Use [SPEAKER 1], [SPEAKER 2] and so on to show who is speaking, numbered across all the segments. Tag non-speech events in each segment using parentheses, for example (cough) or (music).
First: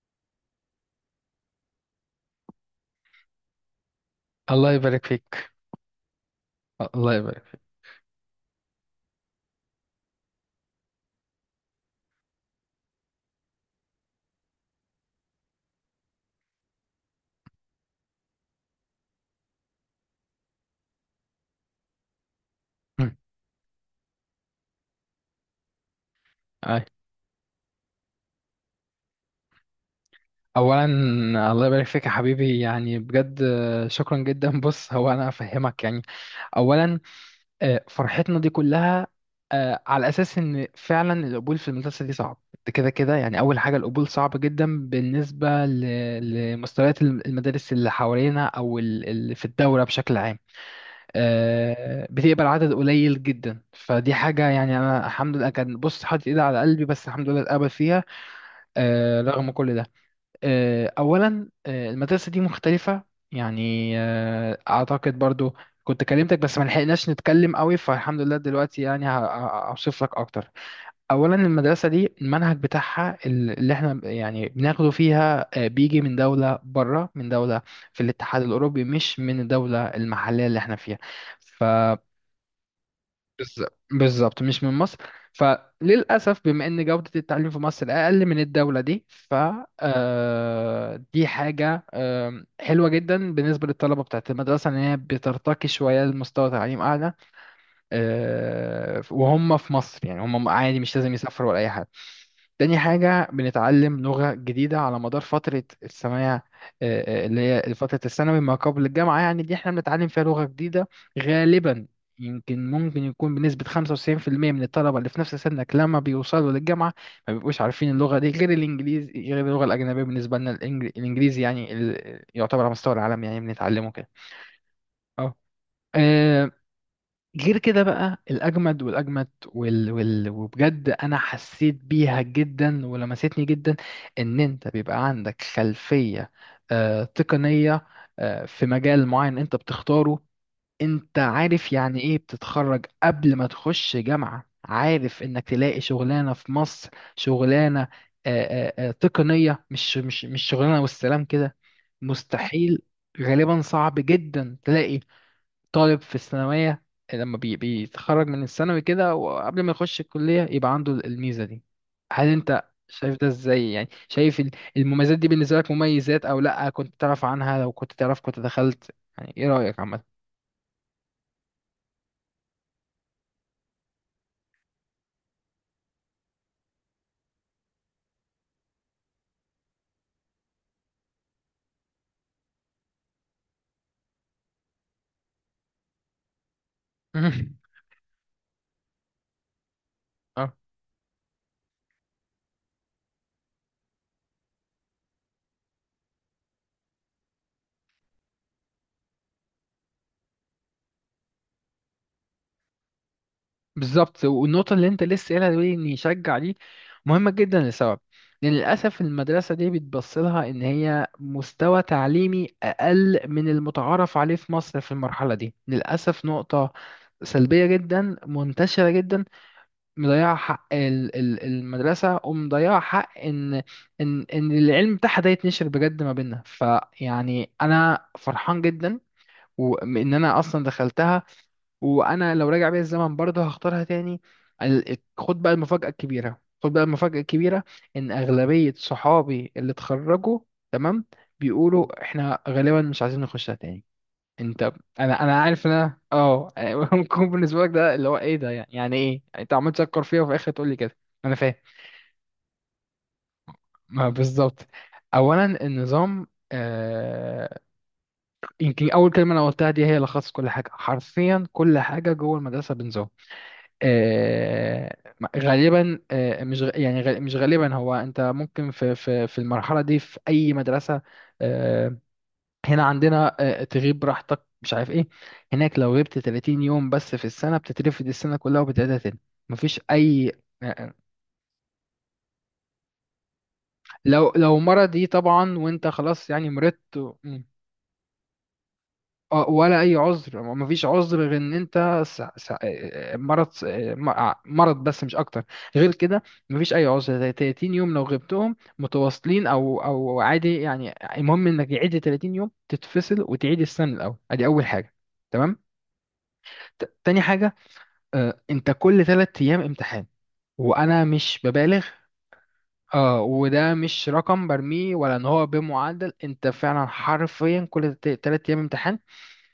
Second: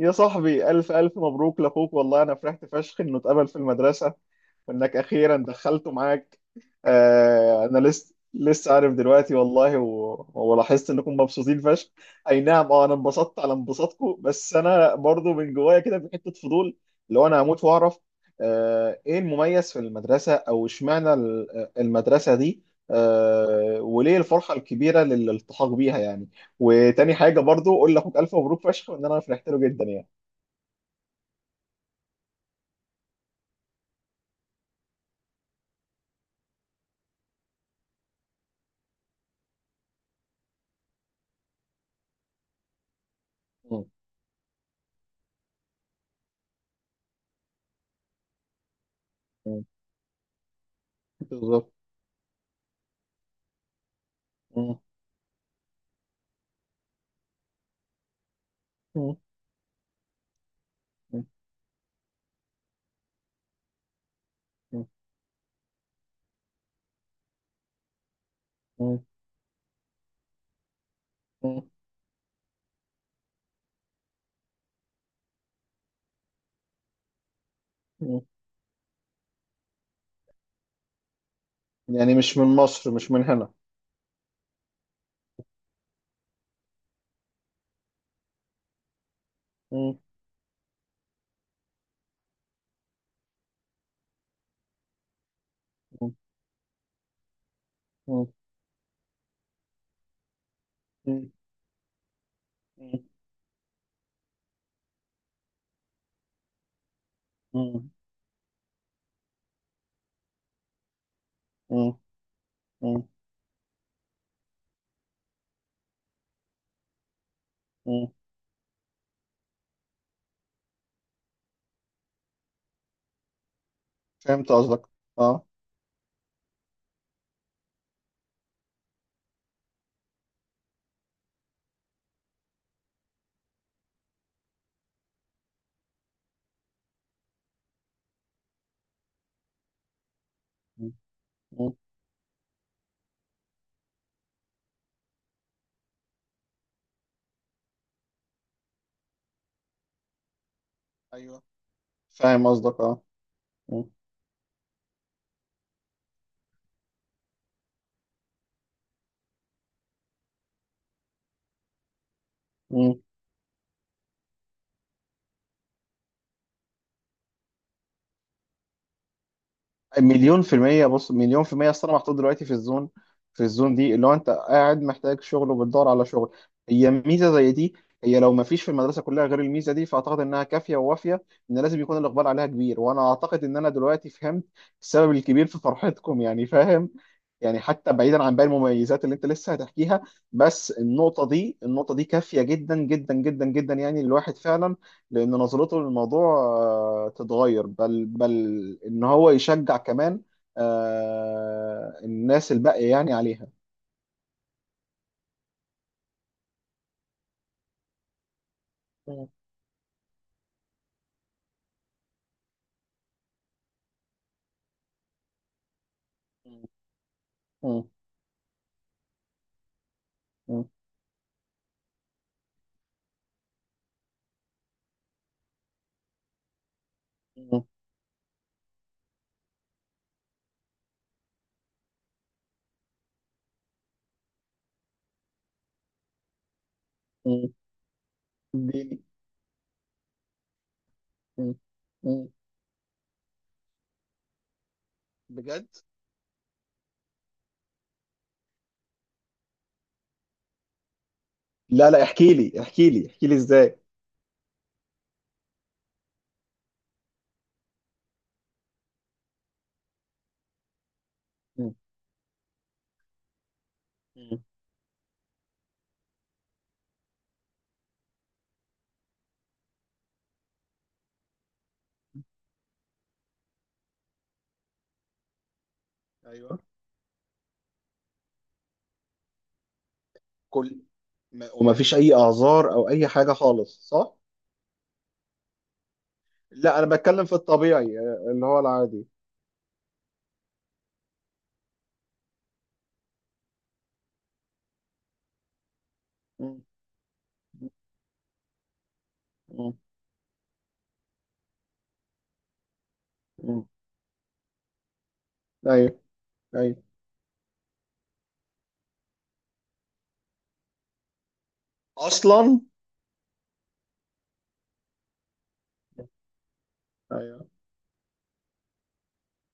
[SPEAKER 1] يا صاحبي ألف ألف مبروك لأخوك، والله أنا فرحت فشخ إنه اتقبل في المدرسة
[SPEAKER 2] الله
[SPEAKER 1] وإنك
[SPEAKER 2] يبارك
[SPEAKER 1] أخيرا
[SPEAKER 2] فيك.
[SPEAKER 1] دخلته معاك.
[SPEAKER 2] الله يبارك فيك.
[SPEAKER 1] أنا لسه عارف دلوقتي، والله ولاحظت إنكم مبسوطين فشخ. أي نعم، أنا انبسطت على انبساطكم، بس أنا برضو من جوايا كده في حتة فضول، لو أنا هموت وأعرف. إيه المميز في المدرسة؟ أو إشمعنى المدرسة دي؟
[SPEAKER 2] مم.
[SPEAKER 1] وليه الفرحة الكبيرة للالتحاق بيها يعني؟
[SPEAKER 2] أي.
[SPEAKER 1] وتاني حاجة برضو قول لأخوك ألف مبروك فشخ، وإن أنا فرحت له جدا يعني.
[SPEAKER 2] اولا الله يبارك فيك يا حبيبي، يعني بجد، شكرا جدا. (laughs) بص، هو انا افهمك يعني. اولا فرحتنا دي كلها على اساس ان فعلا القبول في المدرسه دي صعب. ده كده كده، يعني اول حاجه
[SPEAKER 1] مم.
[SPEAKER 2] القبول صعب جدا بالنسبه لمستويات المدارس اللي حوالينا او اللي في
[SPEAKER 1] مم.
[SPEAKER 2] الدوله بشكل عام.
[SPEAKER 1] بالظبط.
[SPEAKER 2] بتقبل عدد قليل جدا، فدي حاجه. يعني
[SPEAKER 1] مم.
[SPEAKER 2] انا الحمد لله كان بص حاطط ايدي على قلبي، بس الحمد لله اتقبل فيها.
[SPEAKER 1] مم.
[SPEAKER 2] رغم كل ده،
[SPEAKER 1] مم.
[SPEAKER 2] أولا المدرسة دي مختلفة. يعني
[SPEAKER 1] مم.
[SPEAKER 2] أعتقد برضو كنت كلمتك بس ما لحقناش نتكلم قوي، فالحمد لله دلوقتي
[SPEAKER 1] مم.
[SPEAKER 2] يعني هوصف لك أكتر. أولا
[SPEAKER 1] مم.
[SPEAKER 2] المدرسة دي المنهج بتاعها اللي احنا يعني بناخده فيها بيجي من دولة بره، من دولة في
[SPEAKER 1] مم.
[SPEAKER 2] الاتحاد الأوروبي، مش من الدولة المحلية اللي احنا فيها.
[SPEAKER 1] يعني مش من مصر، مش من هنا.
[SPEAKER 2] بالظبط بالظبط، مش من مصر. فللأسف بما إن جودة التعليم في مصر أقل من الدولة دي، ف
[SPEAKER 1] مم.
[SPEAKER 2] دي حاجة حلوة جدا بالنسبة للطلبة بتاعة المدرسة، إن هي بترتقي شوية
[SPEAKER 1] مم.
[SPEAKER 2] لمستوى تعليم أعلى.
[SPEAKER 1] مم.
[SPEAKER 2] وهم في مصر يعني هم عادي، مش لازم
[SPEAKER 1] مم.
[SPEAKER 2] يسافروا ولا أي حاجة. تاني حاجة بنتعلم لغة جديدة على مدار فترة الثانوية. اللي هي
[SPEAKER 1] مم.
[SPEAKER 2] فترة الثانوي ما قبل الجامعة، يعني دي احنا بنتعلم فيها لغة جديدة غالبا.
[SPEAKER 1] مم.
[SPEAKER 2] يمكن
[SPEAKER 1] مم.
[SPEAKER 2] ممكن يكون بنسبة 95% من الطلبة اللي في نفس سنك، لما بيوصلوا للجامعة ما بيبقوش عارفين
[SPEAKER 1] مم.
[SPEAKER 2] اللغة دي غير الإنجليزي، غير اللغة الأجنبية بالنسبة لنا. الإنجليزي يعني يعتبر على مستوى العالم، يعني بنتعلمه كده.
[SPEAKER 1] فهمت قصدك.
[SPEAKER 2] اه،
[SPEAKER 1] اه.
[SPEAKER 2] آه، غير كده بقى الأجمد والأجمد وبجد أنا حسيت بيها جدا ولمستني جدا، إن أنت بيبقى عندك خلفية تقنية في مجال معين أنت بتختاره.
[SPEAKER 1] مم.
[SPEAKER 2] أنت
[SPEAKER 1] مم.
[SPEAKER 2] عارف يعني إيه بتتخرج قبل ما تخش جامعة، عارف إنك تلاقي شغلانة في مصر. شغلانة تقنية، مش شغلانة والسلام
[SPEAKER 1] ايوه
[SPEAKER 2] كده،
[SPEAKER 1] فاهم قصدك.
[SPEAKER 2] مستحيل.
[SPEAKER 1] اه.
[SPEAKER 2] غالبا صعب جدا تلاقي طالب في الثانوية لما بيتخرج من الثانوي كده وقبل ما يخش الكلية يبقى عنده الميزة دي. هل انت
[SPEAKER 1] مم.
[SPEAKER 2] شايف ده ازاي؟ يعني شايف المميزات دي بالنسبة لك مميزات او لا؟ كنت تعرف عنها؟ لو كنت تعرف كنت دخلت؟ يعني ايه رأيك عامة؟
[SPEAKER 1] مليون في المية. بص، مليون في المية. أصل أنا محطوط دلوقتي في الزون، في الزون دي اللي هو أنت قاعد محتاج شغل وبتدور على شغل. هي ميزة زي دي، هي لو ما فيش في المدرسة كلها غير الميزة دي، فأعتقد إنها كافية ووافية، إن لازم يكون الإقبال عليها كبير. وأنا أعتقد إن أنا دلوقتي فهمت السبب الكبير في فرحتكم يعني، فاهم. يعني
[SPEAKER 2] (laughs)
[SPEAKER 1] حتى بعيدا عن باقي المميزات اللي أنت لسه هتحكيها، بس النقطة دي، النقطة دي كافية جدا جدا جدا جدا، يعني الواحد فعلا لان نظرته للموضوع تتغير، بل ان هو يشجع كمان الناس الباقيه يعني عليها.
[SPEAKER 2] بالظبط، والنقطة اللي أنت لسه قايلها دي إن يشجع دي مهمة جدا لسبب، لأن للأسف
[SPEAKER 1] مم.
[SPEAKER 2] المدرسة دي بتبص لها إن هي مستوى تعليمي أقل من المتعارف عليه في مصر في المرحلة دي. للأسف نقطة سلبية
[SPEAKER 1] مم.
[SPEAKER 2] جدا، منتشرة جدا، مضيعة
[SPEAKER 1] مم.
[SPEAKER 2] حق المدرسة ومضيعة حق إن إن العلم بتاعها ده يتنشر بجد ما بيننا. فيعني
[SPEAKER 1] مم.
[SPEAKER 2] أنا فرحان جدا، وإن أنا أصلا دخلتها. وانا لو راجع بيا الزمن برضه هختارها تاني. خد بقى المفاجأة الكبيرة، خد بقى المفاجأة
[SPEAKER 1] مم.
[SPEAKER 2] الكبيرة. ان اغلبية
[SPEAKER 1] اديني.
[SPEAKER 2] صحابي اللي اتخرجوا تمام
[SPEAKER 1] مم.
[SPEAKER 2] بيقولوا
[SPEAKER 1] مم.
[SPEAKER 2] احنا غالبا مش عايزين نخشها تاني. انت، انا عارف
[SPEAKER 1] بجد.
[SPEAKER 2] ان انا اه (laughs) ممكن بالنسبة لك ده اللي هو ايه ده، يعني، يعني ايه انت عمال تشكر فيها وفي الاخر تقول لي كده؟ انا فاهم.
[SPEAKER 1] لا لا، احكي لي احكي لي احكي لي ازاي.
[SPEAKER 2] ما بالظبط، اولا النظام. يمكن اول كلمة انا قلتها دي هي لخص كل حاجة حرفيا.
[SPEAKER 1] مم.
[SPEAKER 2] كل حاجة جوه المدرسة بنظام.
[SPEAKER 1] مم.
[SPEAKER 2] آه، غالبا مش غ- يعني مش غالبا. هو انت ممكن في المرحله دي في اي مدرسه، آه، هنا عندنا تغيب براحتك مش عارف ايه. هناك لو غبت
[SPEAKER 1] ايوه.
[SPEAKER 2] 30 يوم بس في السنه بتترفد السنه كلها وبتعيدها تاني. مفيش اي آه،
[SPEAKER 1] كل،
[SPEAKER 2] آه،
[SPEAKER 1] ما وما فيش اي اعذار او اي حاجه خالص، صح.
[SPEAKER 2] لو لو مرض، دي طبعا وانت خلاص يعني
[SPEAKER 1] لا، انا
[SPEAKER 2] مرضت.
[SPEAKER 1] بتكلم في الطبيعي، اللي هو العادي.
[SPEAKER 2] ولا اي عذر، ما فيش عذر غير ان انت مرض، مرض بس، مش اكتر. غير كده ما
[SPEAKER 1] مم.
[SPEAKER 2] فيش اي عذر زي 30 يوم، لو غبتهم متواصلين
[SPEAKER 1] مم.
[SPEAKER 2] او او عادي، يعني المهم انك يعيد 30 يوم تتفصل وتعيد
[SPEAKER 1] مم.
[SPEAKER 2] السنه من الاول. ادي اول حاجه تمام.
[SPEAKER 1] ايوه. ايوه
[SPEAKER 2] تاني حاجه انت كل 3 ايام امتحان، وانا مش ببالغ.
[SPEAKER 1] اصلا.
[SPEAKER 2] اه، وده مش رقم برميه ولا ان هو بمعدل، انت فعلا
[SPEAKER 1] ايوه.
[SPEAKER 2] حرفيا كل 3 ايام امتحان.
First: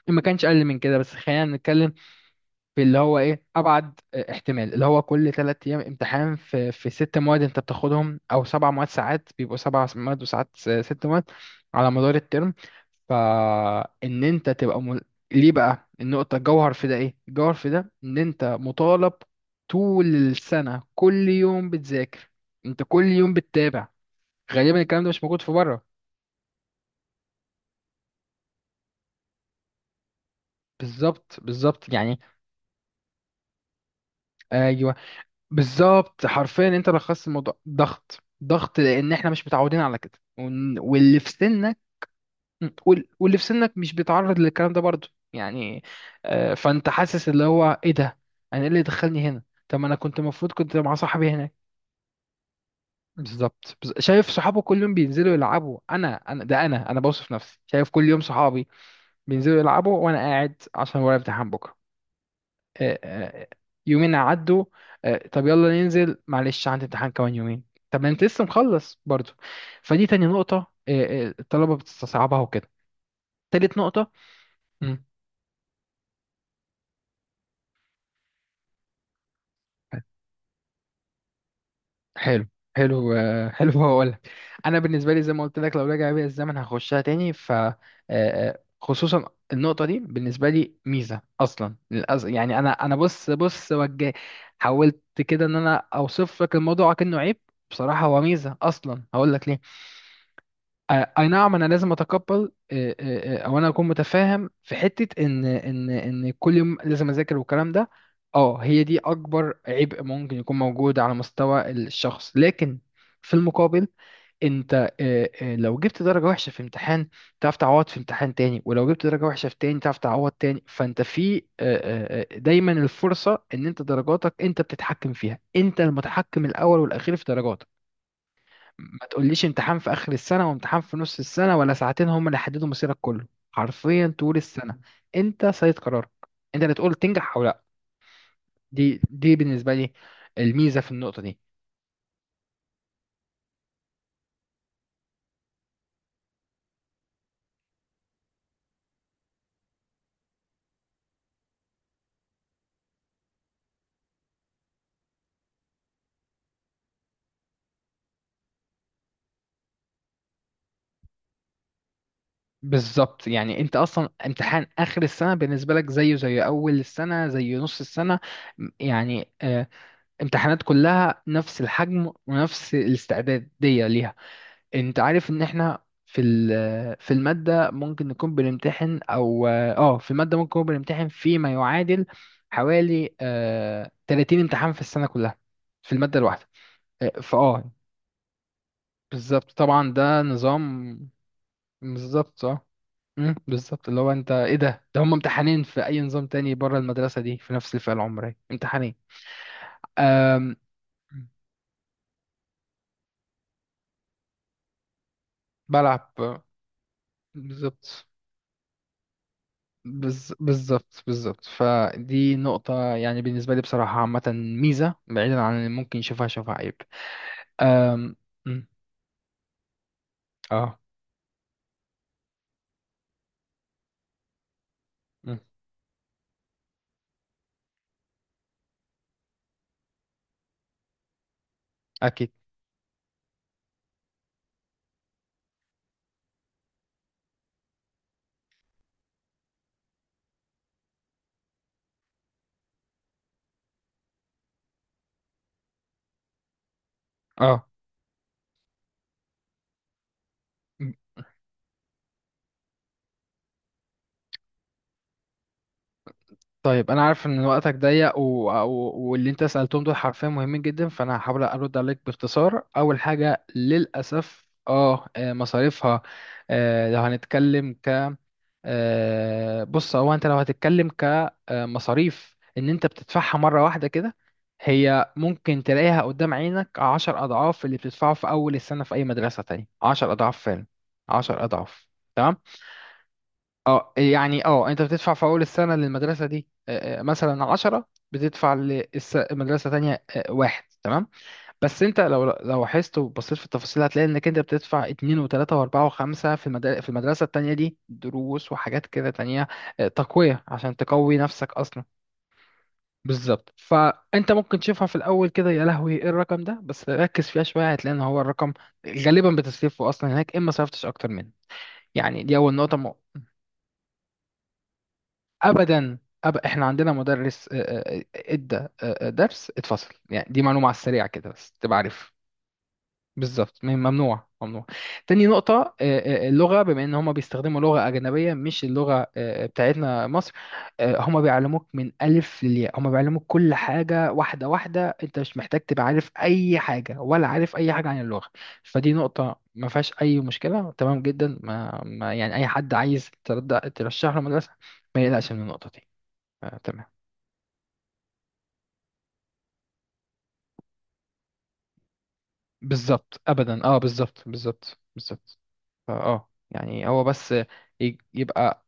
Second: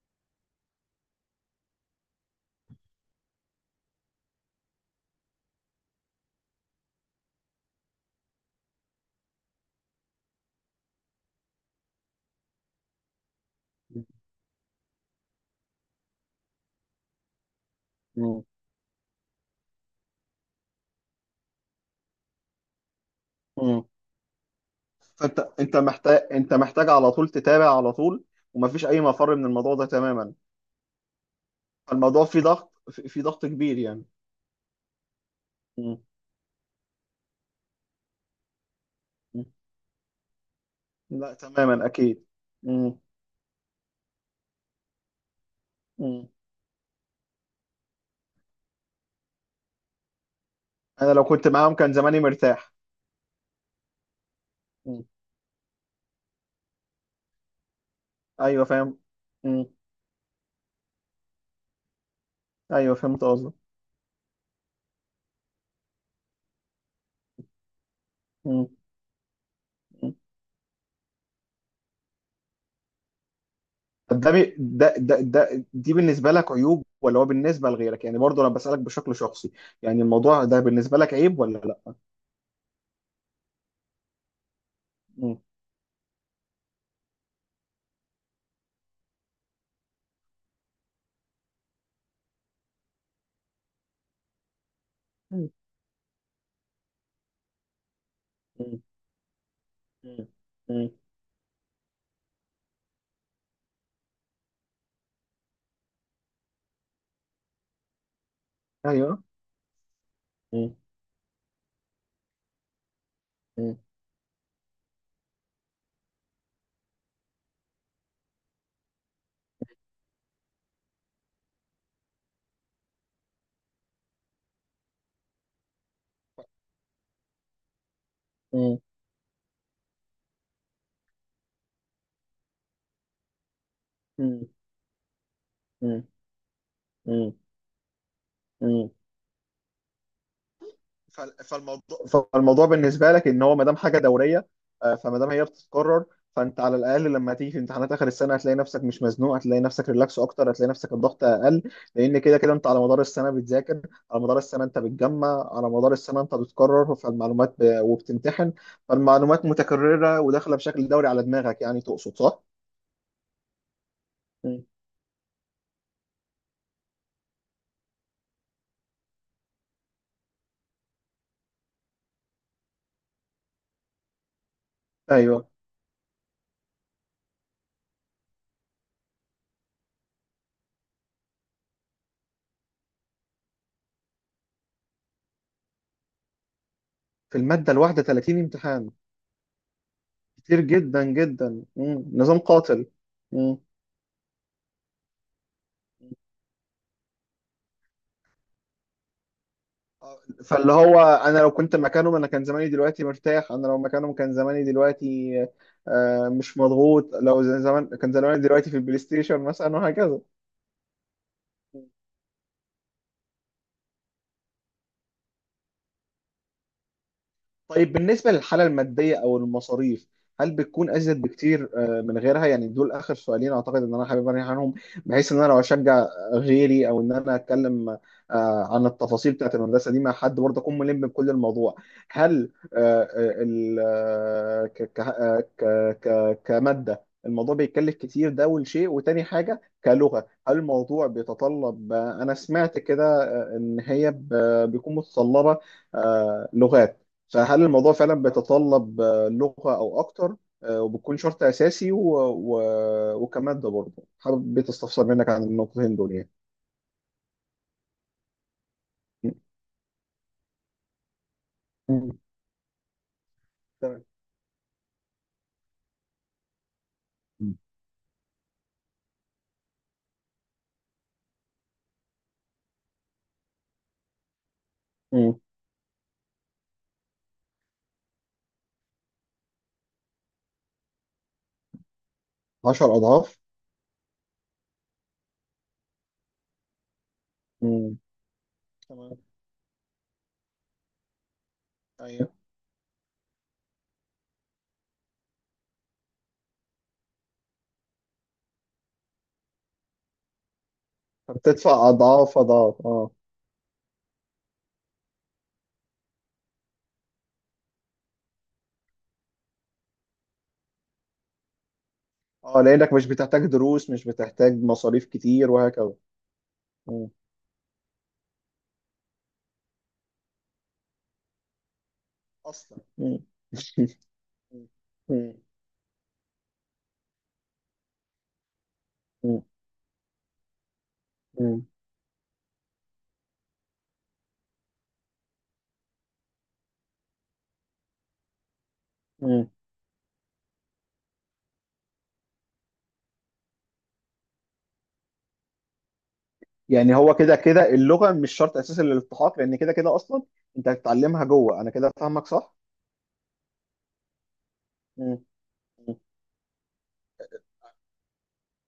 [SPEAKER 2] إن ما كانش اقل من كده. بس خلينا نتكلم في اللي هو ايه، ابعد احتمال اللي هو كل 3 ايام امتحان في في ست مواد انت بتاخدهم او 7 مواد. ساعات بيبقوا 7 مواد وساعات 6 مواد على مدار الترم، فان انت تبقى ليه بقى النقطة الجوهر في ده؟ ايه الجوهر في ده؟ ان انت مطالب طول السنة كل يوم بتذاكر، انت كل يوم
[SPEAKER 1] مم.
[SPEAKER 2] بتتابع. غالبا الكلام ده مش موجود
[SPEAKER 1] فانت،
[SPEAKER 2] في
[SPEAKER 1] انت
[SPEAKER 2] بره.
[SPEAKER 1] محتاج انت محتاج على طول تتابع على طول، ومفيش اي مفر من الموضوع ده تماما.
[SPEAKER 2] بالظبط بالظبط يعني،
[SPEAKER 1] فالموضوع فيه ضغط، في ضغط كبير يعني.
[SPEAKER 2] آه،
[SPEAKER 1] مم.
[SPEAKER 2] بالظبط حرفيا انت لخصت الموضوع، ضغط ضغط، لان احنا
[SPEAKER 1] مم.
[SPEAKER 2] مش متعودين على كده. واللي في
[SPEAKER 1] لا
[SPEAKER 2] سنك،
[SPEAKER 1] تماما، اكيد. مم.
[SPEAKER 2] واللي في سنك مش بيتعرض للكلام ده برضه يعني.
[SPEAKER 1] مم.
[SPEAKER 2] فانت حاسس اللي هو ايه ده، انا ايه اللي دخلني هنا؟ طب ما انا كنت المفروض كنت مع
[SPEAKER 1] انا لو
[SPEAKER 2] صاحبي
[SPEAKER 1] كنت
[SPEAKER 2] هناك.
[SPEAKER 1] معاهم كان زماني مرتاح.
[SPEAKER 2] بالظبط، شايف صحابه كل يوم
[SPEAKER 1] مم.
[SPEAKER 2] بينزلوا يلعبوا. انا انا ده، انا بوصف نفسي، شايف كل يوم
[SPEAKER 1] ايوه
[SPEAKER 2] صحابي
[SPEAKER 1] فاهم.
[SPEAKER 2] بينزلوا
[SPEAKER 1] مم.
[SPEAKER 2] يلعبوا وانا قاعد عشان ورايا امتحان بكره.
[SPEAKER 1] ايوه
[SPEAKER 2] آه،
[SPEAKER 1] فهمت
[SPEAKER 2] آه،
[SPEAKER 1] قصدك.
[SPEAKER 2] يومين عدوا، طب يلا ننزل. معلش عندي امتحان كمان يومين، طب ما انت لسه
[SPEAKER 1] مم.
[SPEAKER 2] مخلص برضو. فدي
[SPEAKER 1] مم.
[SPEAKER 2] تاني نقطة، الطلبة بتستصعبها وكده. تالت نقطة.
[SPEAKER 1] طب ده, بي- ده
[SPEAKER 2] مم،
[SPEAKER 1] ده ده دي بالنسبه لك عيوب؟ ولا هو بالنسبه لغيرك يعني؟ برضه انا بسالك بشكل شخصي، يعني الموضوع ده بالنسبه لك عيب ولا لا؟
[SPEAKER 2] حلو، حلو، (laughs) حلو هقول لك. انا بالنسبة لي زي
[SPEAKER 1] مم.
[SPEAKER 2] ما قلت لك، لو رجع بيا الزمن هخشها تاني. ف خصوصا النقطة دي بالنسبة لي ميزة أصلا. يعني أنا، بص، بص، وجه حاولت كده
[SPEAKER 1] مم.
[SPEAKER 2] إن أنا أوصف لك الموضوع كأنه عيب، بصراحة هو ميزة أصلا. هقول لك ليه.
[SPEAKER 1] مم. مم.
[SPEAKER 2] اي نعم انا لازم اتقبل، او انا اكون متفاهم في حته ان كل يوم لازم اذاكر والكلام ده. اه، هي دي
[SPEAKER 1] ايوه.
[SPEAKER 2] اكبر عبء ممكن يكون موجود على مستوى الشخص. لكن في
[SPEAKER 1] مم.
[SPEAKER 2] المقابل، انت لو جبت درجه وحشه في امتحان تعرف تعوض في امتحان تاني. ولو جبت درجه وحشه في تاني تعرف تعوض تاني. فانت في دايما الفرصه، ان انت درجاتك انت بتتحكم فيها، انت المتحكم الاول والاخير في درجاتك.
[SPEAKER 1] مم.
[SPEAKER 2] ما تقوليش امتحان في اخر السنه وامتحان في نص السنه ولا ساعتين هم اللي هيحددوا مصيرك كله. حرفيا طول
[SPEAKER 1] مم.
[SPEAKER 2] السنه انت سيد
[SPEAKER 1] مم.
[SPEAKER 2] قرارك، انت اللي تقول
[SPEAKER 1] مم.
[SPEAKER 2] تنجح او لا.
[SPEAKER 1] مم.
[SPEAKER 2] دي بالنسبه لي الميزه في النقطه دي.
[SPEAKER 1] فالموضوع، فالموضوع بالنسبه لك ان هو ما دام حاجه دوريه، فما دام هي بتتكرر، فانت على الاقل لما تيجي في امتحانات اخر السنه هتلاقي نفسك مش مزنوق، هتلاقي نفسك ريلاكس اكتر، هتلاقي نفسك الضغط اقل، لان كده كده انت على مدار السنه بتذاكر، على مدار السنه انت بتجمع، على مدار السنه انت بتكرر، وبتمتحن. فالمعلومات متكرره وداخله بشكل دوري على دماغك، يعني تقصد صح؟
[SPEAKER 2] بالظبط، يعني انت اصلا
[SPEAKER 1] مم.
[SPEAKER 2] امتحان اخر السنه بالنسبه لك زيه زي اول السنه زي نص السنه. يعني امتحانات كلها نفس الحجم ونفس الاستعداديه ليها. انت عارف ان
[SPEAKER 1] ايوه.
[SPEAKER 2] احنا في في المادة ممكن نكون بنمتحن او اه في المادة ممكن نكون بنمتحن فيما يعادل حوالي 30 امتحان في السنة كلها في المادة الواحدة. آه،
[SPEAKER 1] في
[SPEAKER 2] فاه
[SPEAKER 1] الماده الواحده 30 امتحان.
[SPEAKER 2] بالظبط طبعا، ده
[SPEAKER 1] كتير جدا
[SPEAKER 2] نظام.
[SPEAKER 1] جدا. مم. نظام
[SPEAKER 2] بالظبط اه،
[SPEAKER 1] قاتل. مم.
[SPEAKER 2] بالظبط اللي هو انت، ايه ده؟ ده هم امتحانين في اي نظام تاني بره المدرسة دي في نفس الفئة العمرية، امتحانين. أم...
[SPEAKER 1] فاللي هو انا لو كنت مكانهم انا كان زماني دلوقتي مرتاح، انا لو مكانهم كان زماني دلوقتي
[SPEAKER 2] بلعب
[SPEAKER 1] مش مضغوط. لو زمان
[SPEAKER 2] بالظبط،
[SPEAKER 1] كان زماني دلوقتي في البلاي ستيشن مثلا، وهكذا.
[SPEAKER 2] بالظبط بالظبط. فدي نقطة، يعني بالنسبة لي بصراحة عامة ميزة، بعيدا عن اللي ممكن يشوفها شوفها عيب.
[SPEAKER 1] طيب
[SPEAKER 2] أم...
[SPEAKER 1] بالنسبة
[SPEAKER 2] أم،
[SPEAKER 1] للحالة المادية أو المصاريف، هل
[SPEAKER 2] اه،
[SPEAKER 1] بتكون أزيد بكتير من غيرها؟ يعني دول آخر سؤالين أعتقد إن أنا حابب أرجع عنهم، بحيث
[SPEAKER 2] أم،
[SPEAKER 1] إن أنا لو أشجع غيري، أو إن أنا أتكلم عن التفاصيل بتاعت المدرسة دي مع حد برضه أكون ملم بكل الموضوع.
[SPEAKER 2] أكيد.
[SPEAKER 1] هل آه، آه، ال- آه، ك- ك- آه، ك- ك- كمادة الموضوع بيتكلف كتير؟ ده أول شيء. وتاني حاجة، كلغة، هل الموضوع بيتطلب أنا سمعت كده إن هي بيكون متطلبة لغات؟ فهل
[SPEAKER 2] اه،
[SPEAKER 1] الموضوع فعلا بيتطلب لغة أو أكتر
[SPEAKER 2] أم.
[SPEAKER 1] وبتكون شرط أساسي وكمادة برضه حابب تستفسر منك عن النقطتين دول يعني.
[SPEAKER 2] طيب، أنا عارف إن وقتك ضيق، واللي أنت سألتهم دول حرفيا مهمين جدا، فأنا هحاول أرد عليك
[SPEAKER 1] م.
[SPEAKER 2] باختصار. أول حاجة
[SPEAKER 1] تمام.
[SPEAKER 2] للأسف اه، مصاريفها. لو هنتكلم بص، هو انت لو هتتكلم كمصاريف ان انت بتدفعها مره واحده كده، هي
[SPEAKER 1] م.
[SPEAKER 2] ممكن تلاقيها قدام عينك 10 اضعاف اللي بتدفعه في اول السنه في اي مدرسه تانية. 10 اضعاف فعلا، 10 اضعاف. تمام.
[SPEAKER 1] 10 أضعاف.
[SPEAKER 2] اه يعني اه، انت بتدفع في اول السنه للمدرسه دي مثلا عشرة،
[SPEAKER 1] م.
[SPEAKER 2] بتدفع
[SPEAKER 1] تمام.
[SPEAKER 2] لمدرسه تانية واحد. تمام. بس انت لو
[SPEAKER 1] أيوه،
[SPEAKER 2] لاحظت وبصيت في التفاصيل هتلاقي انك انت بتدفع اتنين وتلاتة واربعة وخمسة في المدارس، في المدرسة التانية دي دروس وحاجات كده تانية. اه، تقوية عشان تقوي نفسك اصلا.
[SPEAKER 1] فبتدفع أضعاف أضعاف. أه.
[SPEAKER 2] بالظبط، فانت ممكن تشوفها في الاول كده، يا لهوي ايه الرقم ده؟ بس ركز فيها شوية هتلاقي ان هو الرقم غالبا بتصرفه اصلا هناك، اما صرفتش اكتر منه. يعني دي اول
[SPEAKER 1] أه،
[SPEAKER 2] نقطة.
[SPEAKER 1] لأنك مش بتحتاج دروس، مش بتحتاج مصاريف كتير، وهكذا.
[SPEAKER 2] ابدا. احنا عندنا
[SPEAKER 1] م.
[SPEAKER 2] مدرس ادى درس اتفصل. يعني دي معلومة على السريع كده بس تبقى عارف.
[SPEAKER 1] أصلا. م.
[SPEAKER 2] بالظبط، ممنوع ممنوع. تاني
[SPEAKER 1] م.
[SPEAKER 2] نقطة، اللغة، بما ان هما بيستخدموا لغة أجنبية مش اللغة
[SPEAKER 1] م.
[SPEAKER 2] بتاعتنا مصر. هما
[SPEAKER 1] م.
[SPEAKER 2] بيعلموك من ألف للياء، هما بيعلموك كل حاجة واحدة واحدة. انت مش محتاج تبقى عارف أي حاجة، ولا عارف أي حاجة عن اللغة. فدي نقطة
[SPEAKER 1] م. (laughs)
[SPEAKER 2] ما فيهاش أي مشكلة تمام جدا. ما يعني أي حد عايز ترشح له مدرسة ما يقلقش من النقطة دي. تمام.
[SPEAKER 1] يعني هو كده كده اللغه مش شرط اساسي للالتحاق، لان كده كده اصلا انت هتتعلمها جوه. انا كده فاهمك، صح؟
[SPEAKER 2] بالظبط، ابدا، اه بالظبط بالظبط
[SPEAKER 1] مم.
[SPEAKER 2] بالظبط. فا
[SPEAKER 1] مم.
[SPEAKER 2] اه يعني، هو بس يبقى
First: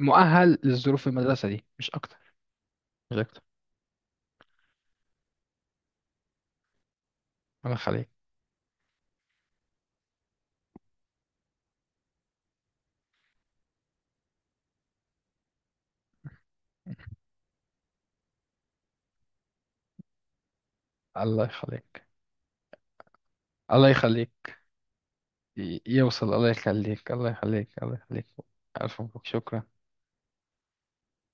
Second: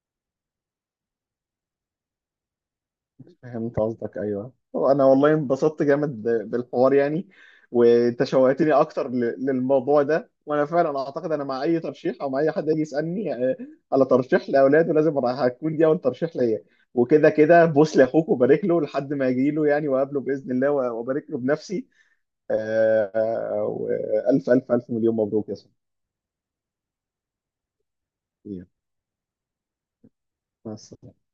[SPEAKER 2] مؤهل للظروف المدرسة دي، مش اكتر. مش اكتر.
[SPEAKER 1] فهمت قصدك. ايوه، طب انا والله انبسطت جامد بالحوار يعني.
[SPEAKER 2] الله يخليك.
[SPEAKER 1] وانت شوقتني اكتر للموضوع ده. وانا فعلا اعتقد انا مع اي ترشيح، او مع اي حد يجي يسالني على ترشيح لاولاده، لازم راح هتكون دي اول ترشيح ليا. وكده كده بوس لاخوك وبارك له لحد ما يجي له يعني، وقابله باذن الله وبارك له
[SPEAKER 2] الله
[SPEAKER 1] بنفسي.
[SPEAKER 2] يخليك. الله يخليك.
[SPEAKER 1] والف الف الف مليون مبروك يا صاحبي.
[SPEAKER 2] يوصل. الله يخليك. الله يخليك. الله يخليك. الف مبروك، شكرا.
[SPEAKER 1] مع السلامة.